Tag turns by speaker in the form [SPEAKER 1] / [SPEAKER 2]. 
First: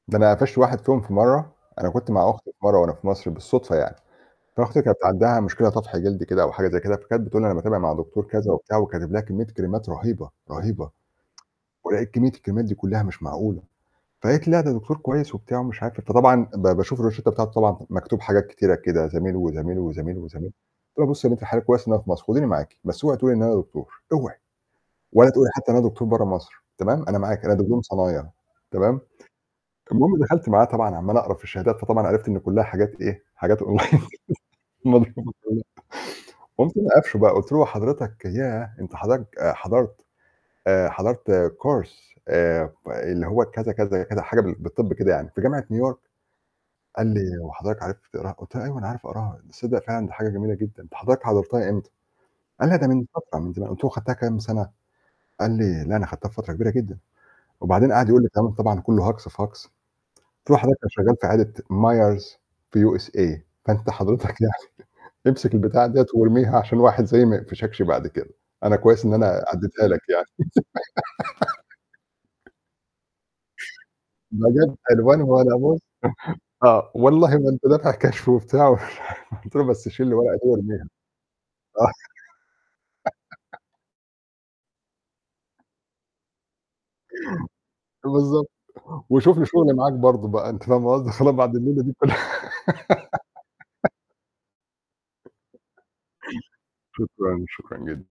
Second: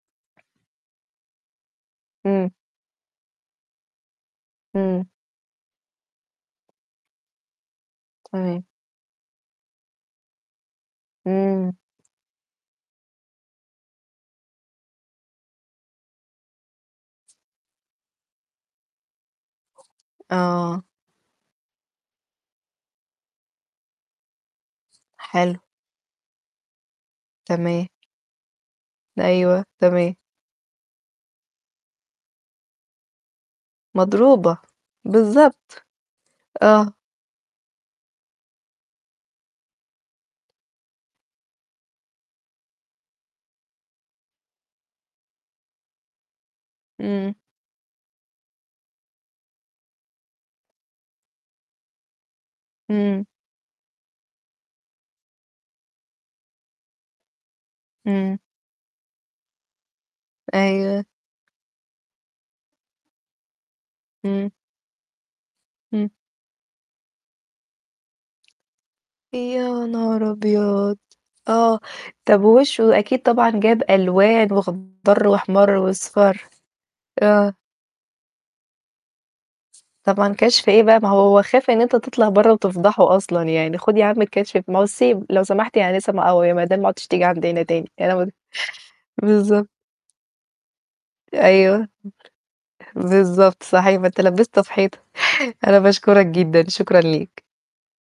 [SPEAKER 1] ده أنا قفشت واحد فيهم في مَرّة، أنا كنت مع أختي
[SPEAKER 2] إمم.
[SPEAKER 1] مَرّة وأنا في مصر بالصدفة يعني، فأختي كانت
[SPEAKER 2] إمم.
[SPEAKER 1] عندها مشكلة طفح جلدي كده أو حاجة زي كده، فكانت بتقول لي أنا باتابع مع دكتور كذا
[SPEAKER 2] تمام.
[SPEAKER 1] وبتاع، وكاتب لها كمّية كريمات رهيبة، رهيبة،
[SPEAKER 2] إمم.
[SPEAKER 1] ولقيت كمّية الكريمات دي كلّها مش معقولة، فقالت لي: "لا، ده دكتور كويس،" وبتاع مش عارفة. فطبعًا ب باشوف الروشتّة بتاعته طبعًا مكتوب حاجات كتيرة كده زميل، وزميل، وزميل، وزميل،
[SPEAKER 2] آه.
[SPEAKER 1] قُلت لها: "بُصّي يا بنت الحلال كويس إن أنا في مصر، خُديني معاكِ، بس اوعي تقول لي إن أنا دكتور، اوعي، ولا تقول لي
[SPEAKER 2] حلو.
[SPEAKER 1] حتّى إن أنا دكتور برّه مصر، تمام، أنا معاكِ، أنا دبلوم
[SPEAKER 2] تمام.
[SPEAKER 1] صنايع تمام."
[SPEAKER 2] أيوه، تمام.
[SPEAKER 1] المهم دَخَلت معاها طبعًا عَمّال أقرا في الشهادات فطبعًا عرفت إن كلّها حاجات إيه، حاجات Online.
[SPEAKER 2] مضروبة،
[SPEAKER 1] مضروبة كلّها.
[SPEAKER 2] بالضبط،
[SPEAKER 1] قُمت أنا
[SPEAKER 2] آه.
[SPEAKER 1] قافشه بقى قُلت له "هو حضرتك ياه! أنت حضرت حضرت آآ حضرت Course آآ ب اللي هو،" كذا، كذا، كذا حاجة بال بالطَب كده يعني في جامعة نيويورك، قال لي
[SPEAKER 2] إمم.
[SPEAKER 1] "هو حضرتك عارف تقراها؟" قُلت له "أيوه أنا عارف أقراها، تصدّق فعلًا دي حاجة جميلة جدًا أنت حضرتك حضرتها إمتى؟" قال "لا، ده من
[SPEAKER 2] إمم.
[SPEAKER 1] فترة، من زمان" قُلت له "خدتها كام سنة؟" قال لي "لا، أنا خدتها في فترة كبيرة جدًا" وبعدين قَعَد يقول لي
[SPEAKER 2] إمم.
[SPEAKER 1] كلام طبعًا كلّه هجص في هجص، قُلت له "حضرتك أنا
[SPEAKER 2] أيوه.
[SPEAKER 1] شغال في عيادة Myers في USA، فأنت حضرتك
[SPEAKER 2] إمم.
[SPEAKER 1] يعني امسك البتاع ديّة
[SPEAKER 2] إمم.
[SPEAKER 1] وارميها عشان واحد زيي ما يقفشكش بعد كده، أنا كويس إن أنا
[SPEAKER 2] يا
[SPEAKER 1] عدّيتها لك يعني."
[SPEAKER 2] نهار أبيض! آه، طب ووشه أكيد طبعًا جاب
[SPEAKER 1] ده
[SPEAKER 2] ألوان
[SPEAKER 1] جاب ألوان
[SPEAKER 2] واخضَر
[SPEAKER 1] ولا
[SPEAKER 2] وأحمَر
[SPEAKER 1] بُصّ
[SPEAKER 2] وأصفَر،
[SPEAKER 1] آه، "والله ما
[SPEAKER 2] آه.
[SPEAKER 1] أنت دافع كشف،" وبتاع قُلت له: "بس شيل
[SPEAKER 2] طبعًا
[SPEAKER 1] الورقة دي
[SPEAKER 2] كشف إيه
[SPEAKER 1] وارميها."
[SPEAKER 2] بقى ما هو خايف إن أنت تطلع برّه وتفضحه أصلًا، يعني خُد يا عم الكشف ب مصيب لو سمحت يعني آنسة م أو يا مدام ما عُدتيش تيجي عندنا، تاني أنا م
[SPEAKER 1] بالضبط، وشوف لي
[SPEAKER 2] بالضبط.
[SPEAKER 1] شغل معاك برضه، بقى أنتِ فاهمة قصدي؟ خلاص بعد الليلة
[SPEAKER 2] أيوه.
[SPEAKER 1] دي كلّها
[SPEAKER 2] بالضبط صحيح، ما أنت لبّسته في حيطة، أنا باشكرك جدًا، شكرًا ليك.
[SPEAKER 1] شكرًا، شكرًا جدًا.